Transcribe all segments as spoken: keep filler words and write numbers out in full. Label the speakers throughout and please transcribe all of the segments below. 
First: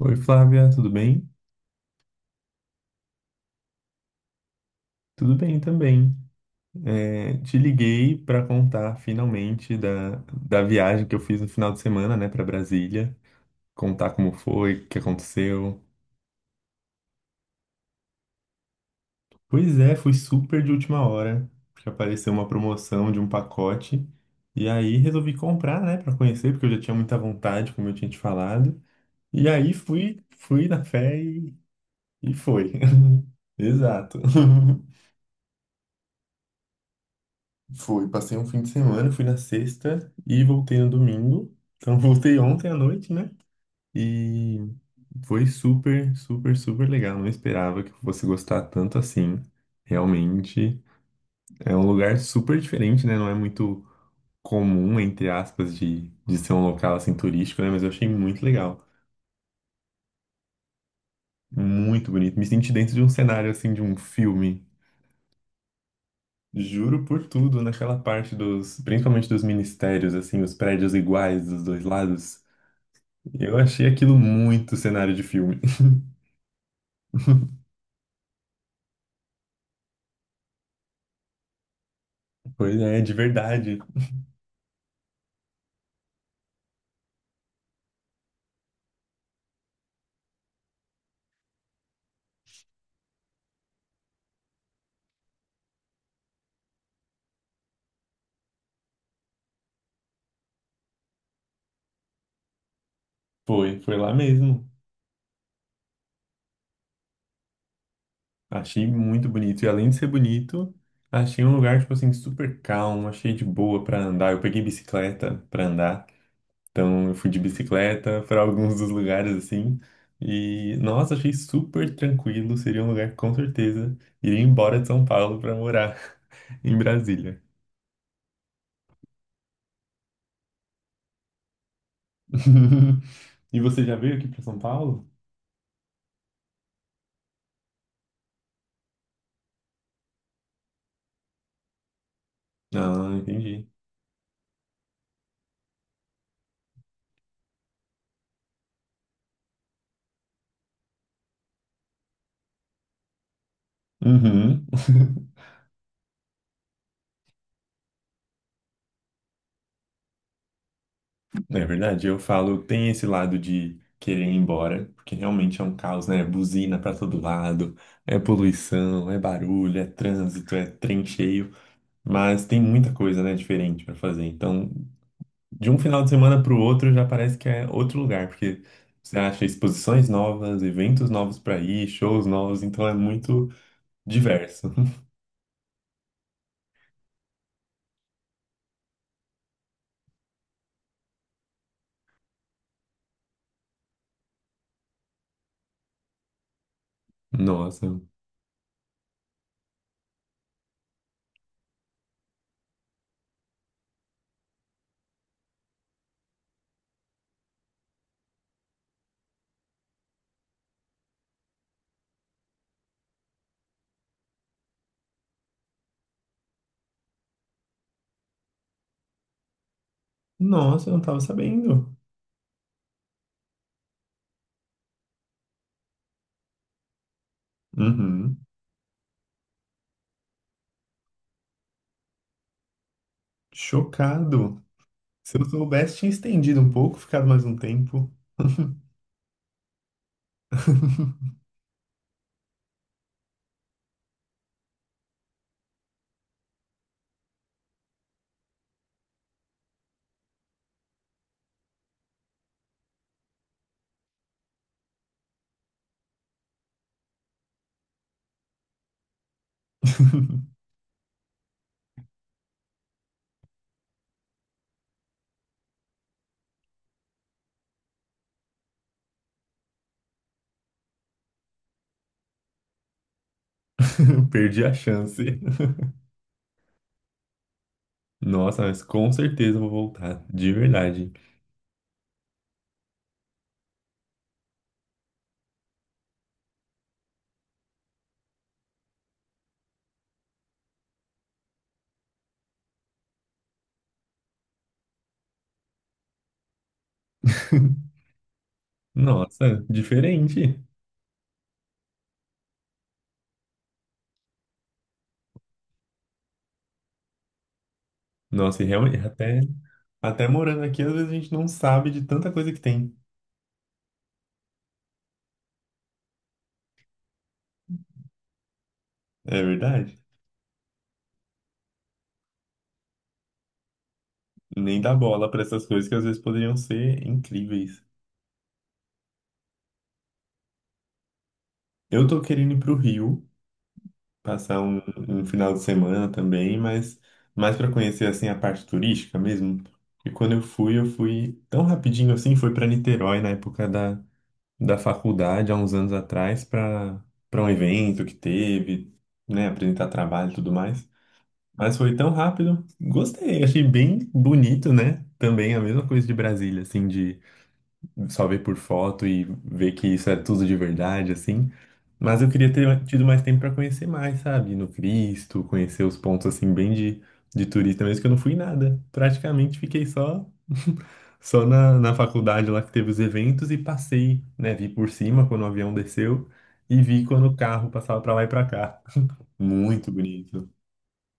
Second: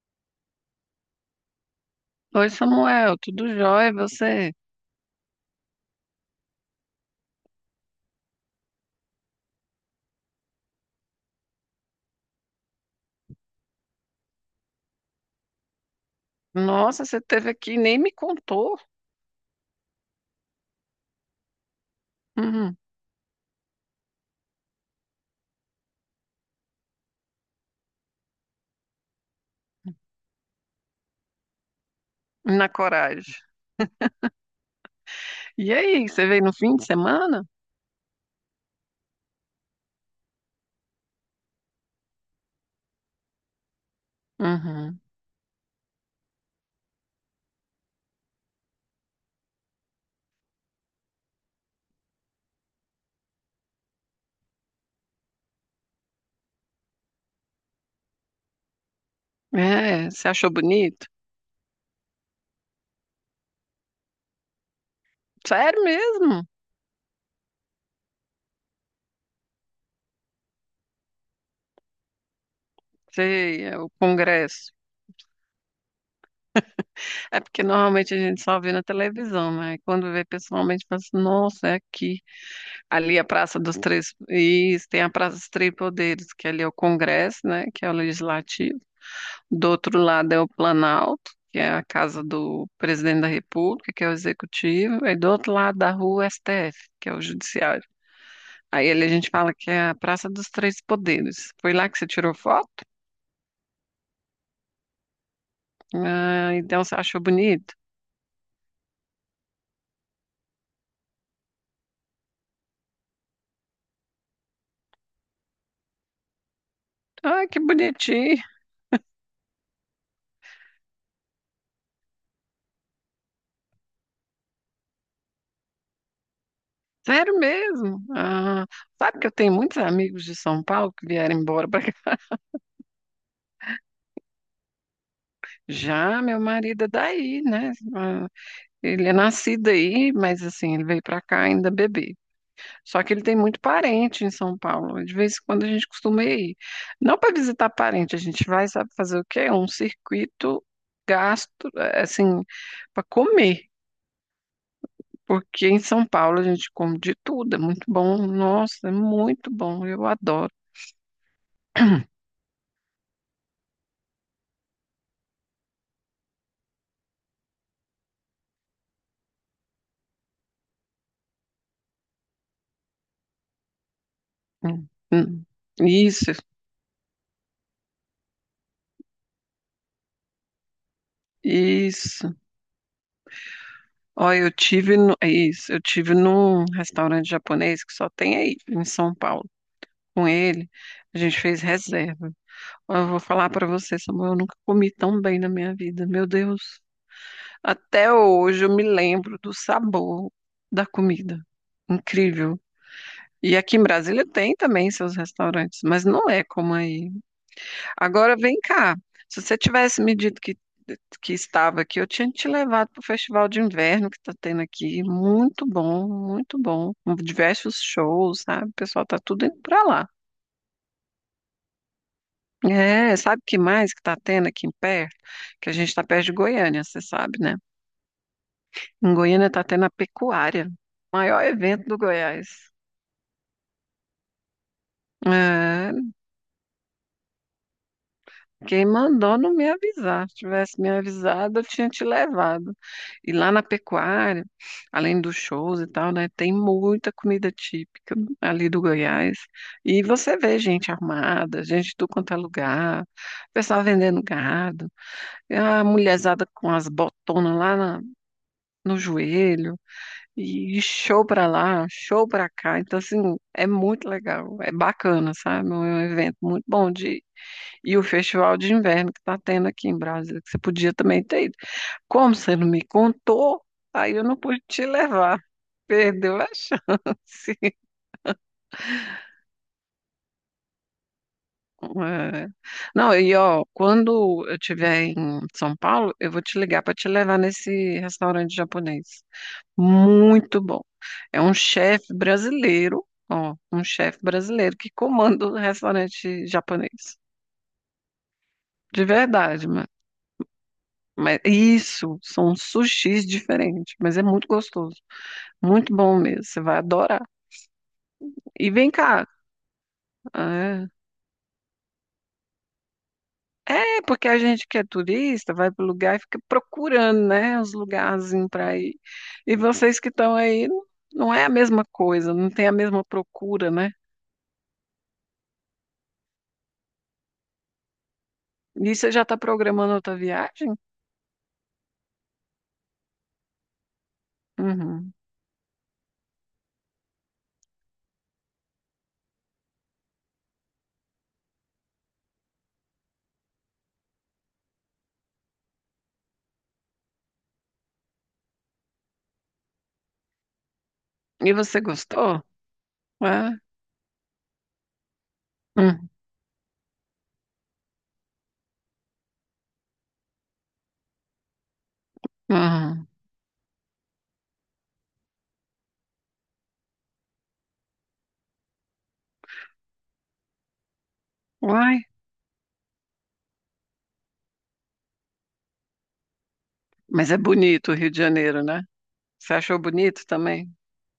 Speaker 1: Oi, Flávia, tudo bem?
Speaker 2: Oi, Samuel, tudo jóia? E você?
Speaker 1: Tudo bem também. É, te liguei para contar finalmente da, da viagem que eu fiz no final de semana, né, para Brasília. Contar como foi, o que aconteceu.
Speaker 2: Nossa, você teve aqui e nem me contou.
Speaker 1: Pois é, fui super de última hora, porque apareceu uma
Speaker 2: Uhum.
Speaker 1: promoção de um pacote. E aí resolvi comprar, né, para conhecer, porque eu já tinha muita vontade, como eu tinha te falado. E aí fui, fui na fé e, e
Speaker 2: Na
Speaker 1: foi.
Speaker 2: coragem.
Speaker 1: Exato.
Speaker 2: E aí, você veio no fim de semana?
Speaker 1: Foi, passei um fim de semana, fui na sexta e voltei no domingo. Então voltei ontem à noite, né? E
Speaker 2: Uhum.
Speaker 1: foi super, super, super legal. Não esperava que eu fosse gostar tanto assim. Realmente é um lugar super diferente, né? Não é muito comum, entre aspas, de, de ser um local assim turístico, né? Mas eu achei muito legal,
Speaker 2: É, você achou bonito?
Speaker 1: muito bonito. Me senti dentro de um cenário assim de um filme.
Speaker 2: Sério mesmo?
Speaker 1: Juro por tudo, naquela parte dos, principalmente dos ministérios, assim, os prédios iguais dos dois lados.
Speaker 2: Sei,
Speaker 1: Eu
Speaker 2: é
Speaker 1: achei
Speaker 2: o
Speaker 1: aquilo
Speaker 2: congresso.
Speaker 1: muito cenário de filme.
Speaker 2: É porque normalmente a gente só vê na televisão, né? E quando vê pessoalmente, fala assim, nossa, é aqui.
Speaker 1: Pois é, de
Speaker 2: Ali é a Praça dos
Speaker 1: verdade.
Speaker 2: Três... Isso, tem a Praça dos Três Poderes, que ali é o congresso, né? Que é o legislativo. Do outro lado é o Planalto, que é a casa do presidente da República, que é o executivo, e do outro lado da rua, o S T F, que é o judiciário. Aí ali a gente fala que é a Praça dos Três Poderes. Foi lá que você tirou foto?
Speaker 1: Foi, foi lá mesmo.
Speaker 2: Ah, então você achou bonito?
Speaker 1: Achei muito bonito. E além de ser bonito, achei um lugar, tipo assim, super calmo, achei de boa pra andar. Eu peguei bicicleta pra andar. Então eu fui de
Speaker 2: Ah, que
Speaker 1: bicicleta
Speaker 2: bonitinho.
Speaker 1: pra alguns dos lugares assim. E, nossa, achei super tranquilo. Seria um lugar que com certeza iria embora de São Paulo pra morar em
Speaker 2: Sério
Speaker 1: Brasília.
Speaker 2: mesmo? Ah, sabe que eu tenho muitos amigos de São Paulo que vieram embora para cá.
Speaker 1: E você já veio aqui pra São Paulo?
Speaker 2: Já meu marido é daí, né? Ah, ele é nascido aí, mas assim, ele veio para cá ainda bebê. Só
Speaker 1: Ah,
Speaker 2: que ele tem muito
Speaker 1: entendi.
Speaker 2: parente em São Paulo. De vez em quando a gente costuma ir. Não para visitar parente, a gente vai, sabe, fazer o quê? Um circuito gasto, eh, assim, para comer.
Speaker 1: Uhum.
Speaker 2: Porque em São Paulo a gente come de tudo. É muito bom. Nossa, é muito bom. Eu adoro.
Speaker 1: Não é verdade? Eu falo, tem esse lado de querer ir embora, porque realmente é um caos, né? Buzina pra todo lado, é poluição, é barulho, é trânsito, é trem cheio, mas tem muita coisa, né, diferente pra fazer. Então,
Speaker 2: Hum, hum.
Speaker 1: de um final de
Speaker 2: Isso,
Speaker 1: semana pro outro já parece que é outro lugar, porque você acha exposições novas, eventos novos pra ir, shows
Speaker 2: isso.
Speaker 1: novos, então é muito
Speaker 2: Olha, eu
Speaker 1: diverso.
Speaker 2: tive no, é isso, eu tive num restaurante japonês que só tem aí em São Paulo. Com ele, a gente fez reserva. Eu vou falar pra você, Samuel, eu nunca comi tão bem na minha vida, meu Deus.
Speaker 1: Nossa,
Speaker 2: Até hoje eu me lembro do sabor da comida. Incrível. E aqui em Brasília tem também seus restaurantes, mas não é como aí. Agora vem cá. Se você tivesse me dito que, que estava aqui, eu tinha te levado para o festival de inverno que está tendo aqui. Muito bom, muito bom. Com diversos shows, sabe? O pessoal tá tudo indo para lá.
Speaker 1: nossa, eu não tava sabendo.
Speaker 2: É, sabe o que mais que está tendo aqui em perto? Que a gente está perto de Goiânia, você sabe, né?
Speaker 1: Uhum.
Speaker 2: Em Goiânia está tendo a pecuária, maior evento do Goiás.
Speaker 1: Chocado. Se eu
Speaker 2: É,
Speaker 1: soubesse, tinha estendido um pouco, ficado mais um tempo.
Speaker 2: quem mandou não me avisar. Se tivesse me avisado, eu tinha te levado. E lá na pecuária, além dos shows e tal, né, tem muita comida típica ali do Goiás. E você vê gente armada, gente de tudo quanto é lugar, pessoal vendendo gado, e a mulherzada com as botonas lá na, no joelho, e show pra lá, show pra cá. Então, assim, é muito legal, é bacana, sabe? É um evento muito bom de ir. E o festival de inverno que tá tendo aqui em Brasília, que você podia também ter ido. Como você não me contou, aí eu não pude
Speaker 1: Perdi a
Speaker 2: te
Speaker 1: chance.
Speaker 2: levar. Perdeu a chance.
Speaker 1: Nossa, mas com certeza eu vou voltar, de verdade.
Speaker 2: É. Não, e ó, quando eu estiver em São Paulo, eu vou te ligar para te levar nesse restaurante japonês. Muito bom. É um chefe brasileiro, ó, um chefe brasileiro que comanda o restaurante japonês. De
Speaker 1: Nossa,
Speaker 2: verdade, mano.
Speaker 1: diferente.
Speaker 2: Mas isso, são sushis diferentes, mas é muito gostoso. Muito bom mesmo, você vai adorar.
Speaker 1: Nossa, e
Speaker 2: E vem
Speaker 1: realmente,
Speaker 2: cá.
Speaker 1: até, até morando aqui,
Speaker 2: É,
Speaker 1: às vezes a gente não sabe de tanta coisa que tem.
Speaker 2: é porque a gente que é turista vai pro lugar e fica procurando, né, os lugarzinhos para ir.
Speaker 1: É
Speaker 2: E
Speaker 1: verdade.
Speaker 2: vocês que estão aí, não não é a mesma coisa, não tem a mesma procura, né?
Speaker 1: Nem dá bola para essas coisas que às vezes poderiam ser incríveis.
Speaker 2: E você já está programando outra viagem?
Speaker 1: Eu tô querendo ir pro Rio. Passar um,
Speaker 2: Uhum.
Speaker 1: um final de semana também, mas mais para conhecer assim a parte turística mesmo. E quando eu fui, eu fui tão rapidinho assim, foi para Niterói na época da, da faculdade, há uns anos atrás, para para um evento que teve, né, apresentar trabalho e tudo mais.
Speaker 2: E
Speaker 1: Mas
Speaker 2: você
Speaker 1: foi tão
Speaker 2: gostou?
Speaker 1: rápido, gostei,
Speaker 2: É?
Speaker 1: achei bem bonito, né? Também a mesma coisa
Speaker 2: Hum,
Speaker 1: de Brasília, assim, de só ver por foto e ver que isso é tudo de verdade, assim. Mas eu queria ter tido
Speaker 2: hum.
Speaker 1: mais tempo para conhecer mais, sabe? No Cristo, conhecer os pontos assim bem de, de turista mesmo, que eu não fui nada. Praticamente fiquei só só na, na
Speaker 2: Uai,
Speaker 1: faculdade lá que teve os eventos e passei, né? Vi por cima quando o avião desceu e vi quando
Speaker 2: mas
Speaker 1: o
Speaker 2: é
Speaker 1: carro
Speaker 2: bonito o
Speaker 1: passava
Speaker 2: Rio
Speaker 1: para
Speaker 2: de
Speaker 1: lá e para
Speaker 2: Janeiro,
Speaker 1: cá.
Speaker 2: né? Você achou
Speaker 1: Muito
Speaker 2: bonito
Speaker 1: bonito,
Speaker 2: também?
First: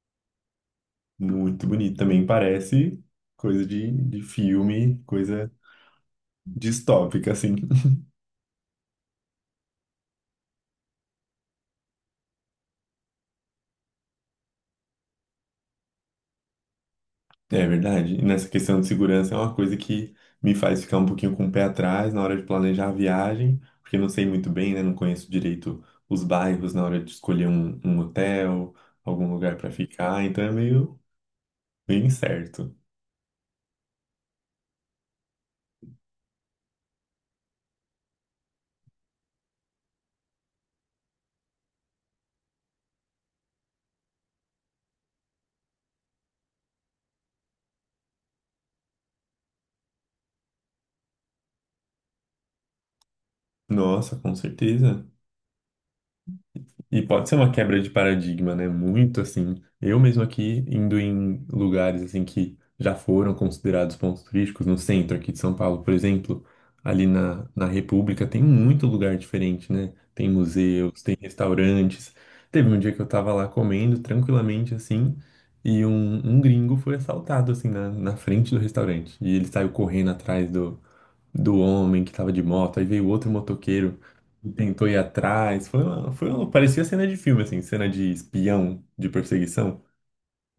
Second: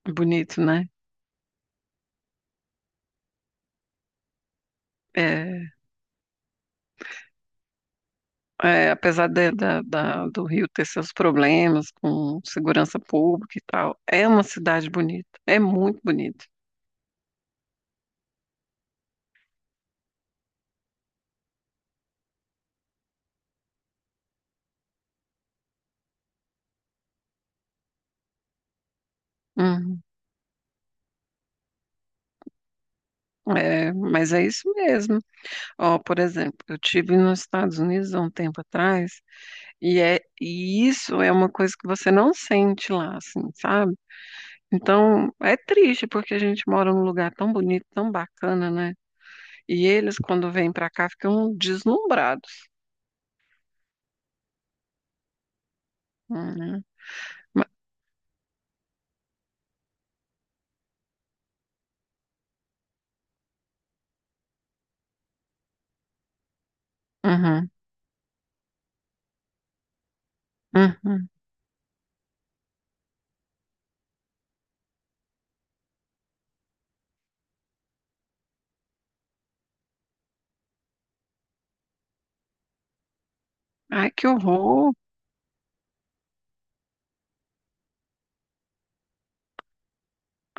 Speaker 2: Bonito, né?
Speaker 1: muito bonito. Também parece coisa de, de filme, coisa
Speaker 2: É,
Speaker 1: distópica, assim.
Speaker 2: é, apesar de- da, da- do Rio ter seus problemas com segurança pública e tal, é uma cidade bonita, é muito bonita.
Speaker 1: É verdade. E nessa questão de segurança é uma coisa que me faz ficar um pouquinho com o pé atrás na hora de planejar a viagem, porque não sei muito bem, né? Não conheço direito os bairros na hora de escolher um, um hotel, algum lugar para
Speaker 2: Uhum.
Speaker 1: ficar, então é meio, meio incerto.
Speaker 2: É, mas é isso mesmo. Ó, por exemplo, eu tive nos Estados Unidos há um tempo atrás e é e isso é uma coisa que você não sente lá, assim, sabe? Então, é triste porque a gente mora num lugar tão bonito, tão bacana, né? E eles, quando vêm pra cá, ficam deslumbrados.
Speaker 1: Nossa, com certeza.
Speaker 2: Uhum.
Speaker 1: E pode ser uma
Speaker 2: Ma-
Speaker 1: quebra de paradigma, né? Muito assim. Eu mesmo aqui indo em lugares assim que já foram considerados pontos turísticos no centro aqui de São Paulo, por exemplo, ali na, na
Speaker 2: uhum,
Speaker 1: República tem muito lugar diferente, né? Tem museus, tem
Speaker 2: uhum.
Speaker 1: restaurantes. Teve um dia que eu tava lá comendo tranquilamente assim e um, um gringo foi assaltado assim na, na frente do restaurante e ele saiu correndo atrás do do homem que tava de moto, aí veio outro motoqueiro
Speaker 2: Ai, que
Speaker 1: e tentou
Speaker 2: horror!
Speaker 1: ir atrás. Foi uma, foi uma, parecia cena de filme, assim, cena de espião, de perseguição.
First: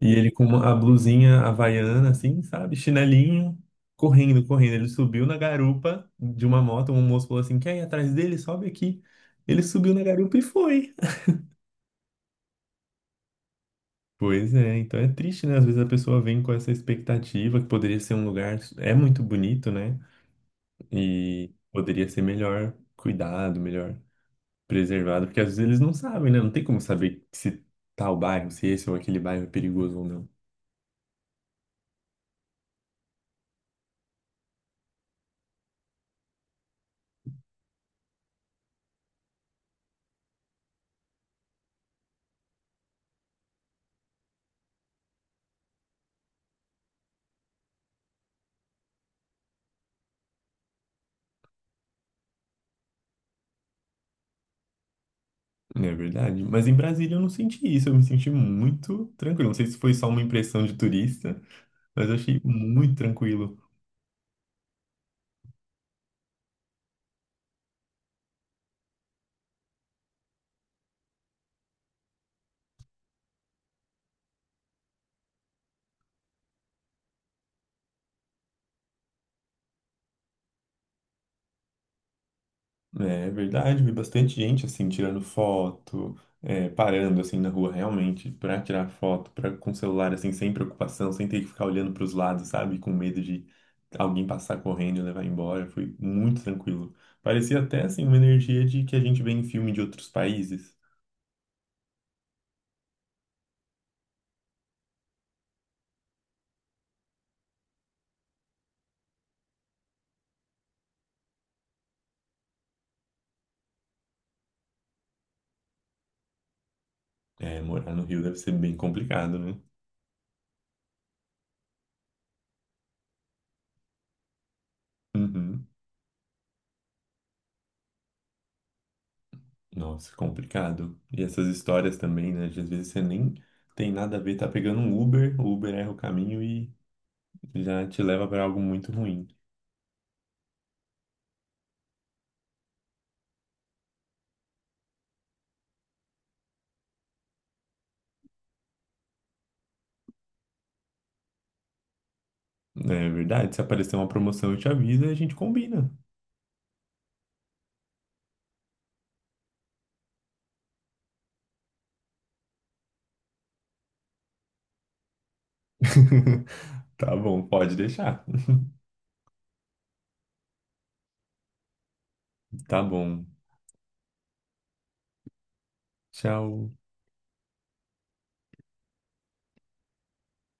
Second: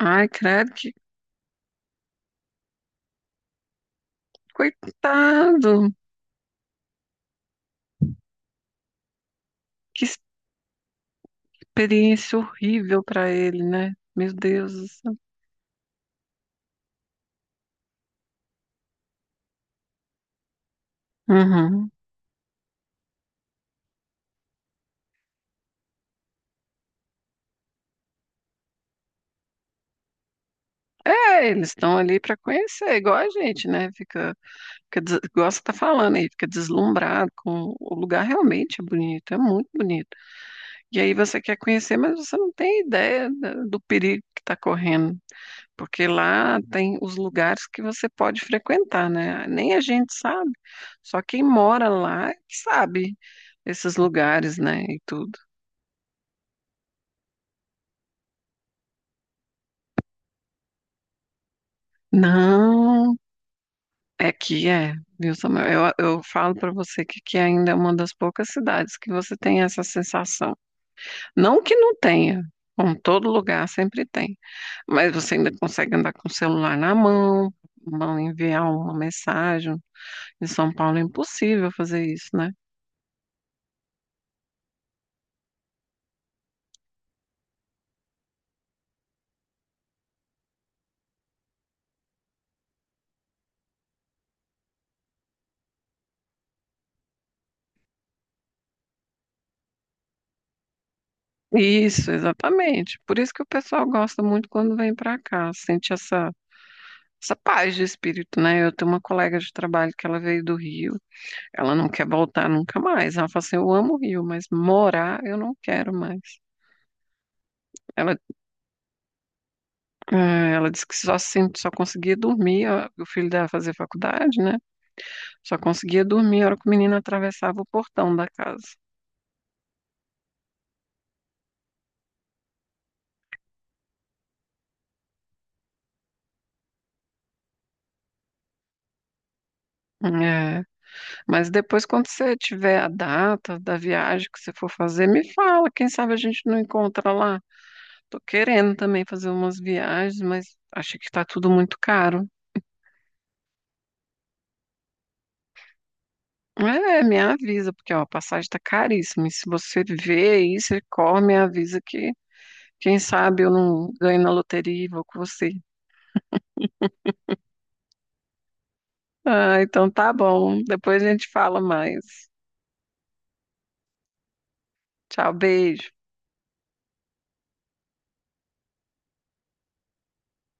Speaker 1: E ele com uma,
Speaker 2: credo,
Speaker 1: a
Speaker 2: que
Speaker 1: blusinha havaiana, assim, sabe, chinelinho, correndo, correndo. Ele subiu na
Speaker 2: coitado!
Speaker 1: garupa de uma moto, um moço falou assim, quer ir atrás dele? Sobe aqui. Ele subiu na
Speaker 2: Que
Speaker 1: garupa e foi.
Speaker 2: experiência horrível pra ele, né? Meu
Speaker 1: Pois
Speaker 2: Deus
Speaker 1: é,
Speaker 2: do
Speaker 1: então é
Speaker 2: céu.
Speaker 1: triste, né? Às vezes a pessoa vem com essa expectativa que poderia ser um lugar, é muito bonito, né? E
Speaker 2: Uhum.
Speaker 1: poderia ser melhor cuidado, melhor preservado, porque às vezes eles não sabem, né? Não tem como saber se tal bairro, se esse é ou aquele bairro é perigoso ou não.
Speaker 2: É, eles estão ali pra conhecer, igual a gente, né? Fica, fica des- igual você tá falando aí, fica deslumbrado com o lugar realmente é bonito, é muito bonito. E aí você quer conhecer, mas você não tem ideia da- do perigo que está correndo, porque lá tem os lugares que você pode frequentar, né? Nem a gente sabe, só quem mora lá é que sabe esses lugares, né? E tudo.
Speaker 1: Não é verdade? Mas em Brasília eu não senti isso, eu me senti muito tranquilo. Não sei se foi só uma impressão de turista, mas eu achei muito
Speaker 2: Não,
Speaker 1: tranquilo.
Speaker 2: é que é, viu, Samuel? Eu, eu falo para você que aqui ainda é uma das poucas cidades que você tem essa sensação. Não que não tenha, como todo lugar sempre tem. Mas você ainda consegue andar com o celular na mão, mão enviar uma mensagem. Em São Paulo é impossível fazer isso, né?
Speaker 1: É verdade, vi bastante gente assim tirando foto, é, parando assim na rua realmente para tirar foto, para com o celular assim sem preocupação, sem ter que ficar olhando para os lados, sabe, com medo de alguém passar correndo e levar embora. Foi muito tranquilo. Parecia até assim uma energia de que a gente vê em filme de outros países.
Speaker 2: Isso, exatamente. Por isso que o pessoal gosta muito quando vem para cá, sente essa essa paz de espírito, né? Eu tenho uma colega de trabalho que ela veio do Rio, ela não quer voltar nunca mais. Ela fala assim: eu amo o Rio, mas morar eu não quero mais.
Speaker 1: É, morar no
Speaker 2: Ela,
Speaker 1: Rio deve ser bem complicado, né?
Speaker 2: eh, ela disse que só, assim, só conseguia dormir, ó, o filho dela fazer faculdade, né? Só
Speaker 1: Uhum.
Speaker 2: conseguia dormir a hora que o menino atravessava o portão da casa.
Speaker 1: Nossa, complicado. E essas histórias também, né? De às vezes você nem tem nada a ver, tá pegando um Uber, o Uber erra o caminho e já te leva para algo muito ruim.
Speaker 2: É, mas depois, quando você tiver a data da viagem que você for fazer, me fala. Quem sabe a gente não encontra lá. Tô querendo também fazer umas viagens, mas acho que tá tudo muito caro.
Speaker 1: É verdade, se aparecer uma promoção, eu te aviso e a gente combina.
Speaker 2: É, me avisa, porque ó, a passagem tá caríssima. E se você vê isso, você corre, me avisa que quem sabe eu não ganho na loteria e vou com você.
Speaker 1: Tá bom, pode deixar.
Speaker 2: Ah, então tá bom. Depois a gente fala mais.
Speaker 1: Tá bom.
Speaker 2: Tchau, beijo.
Speaker 1: Tchau.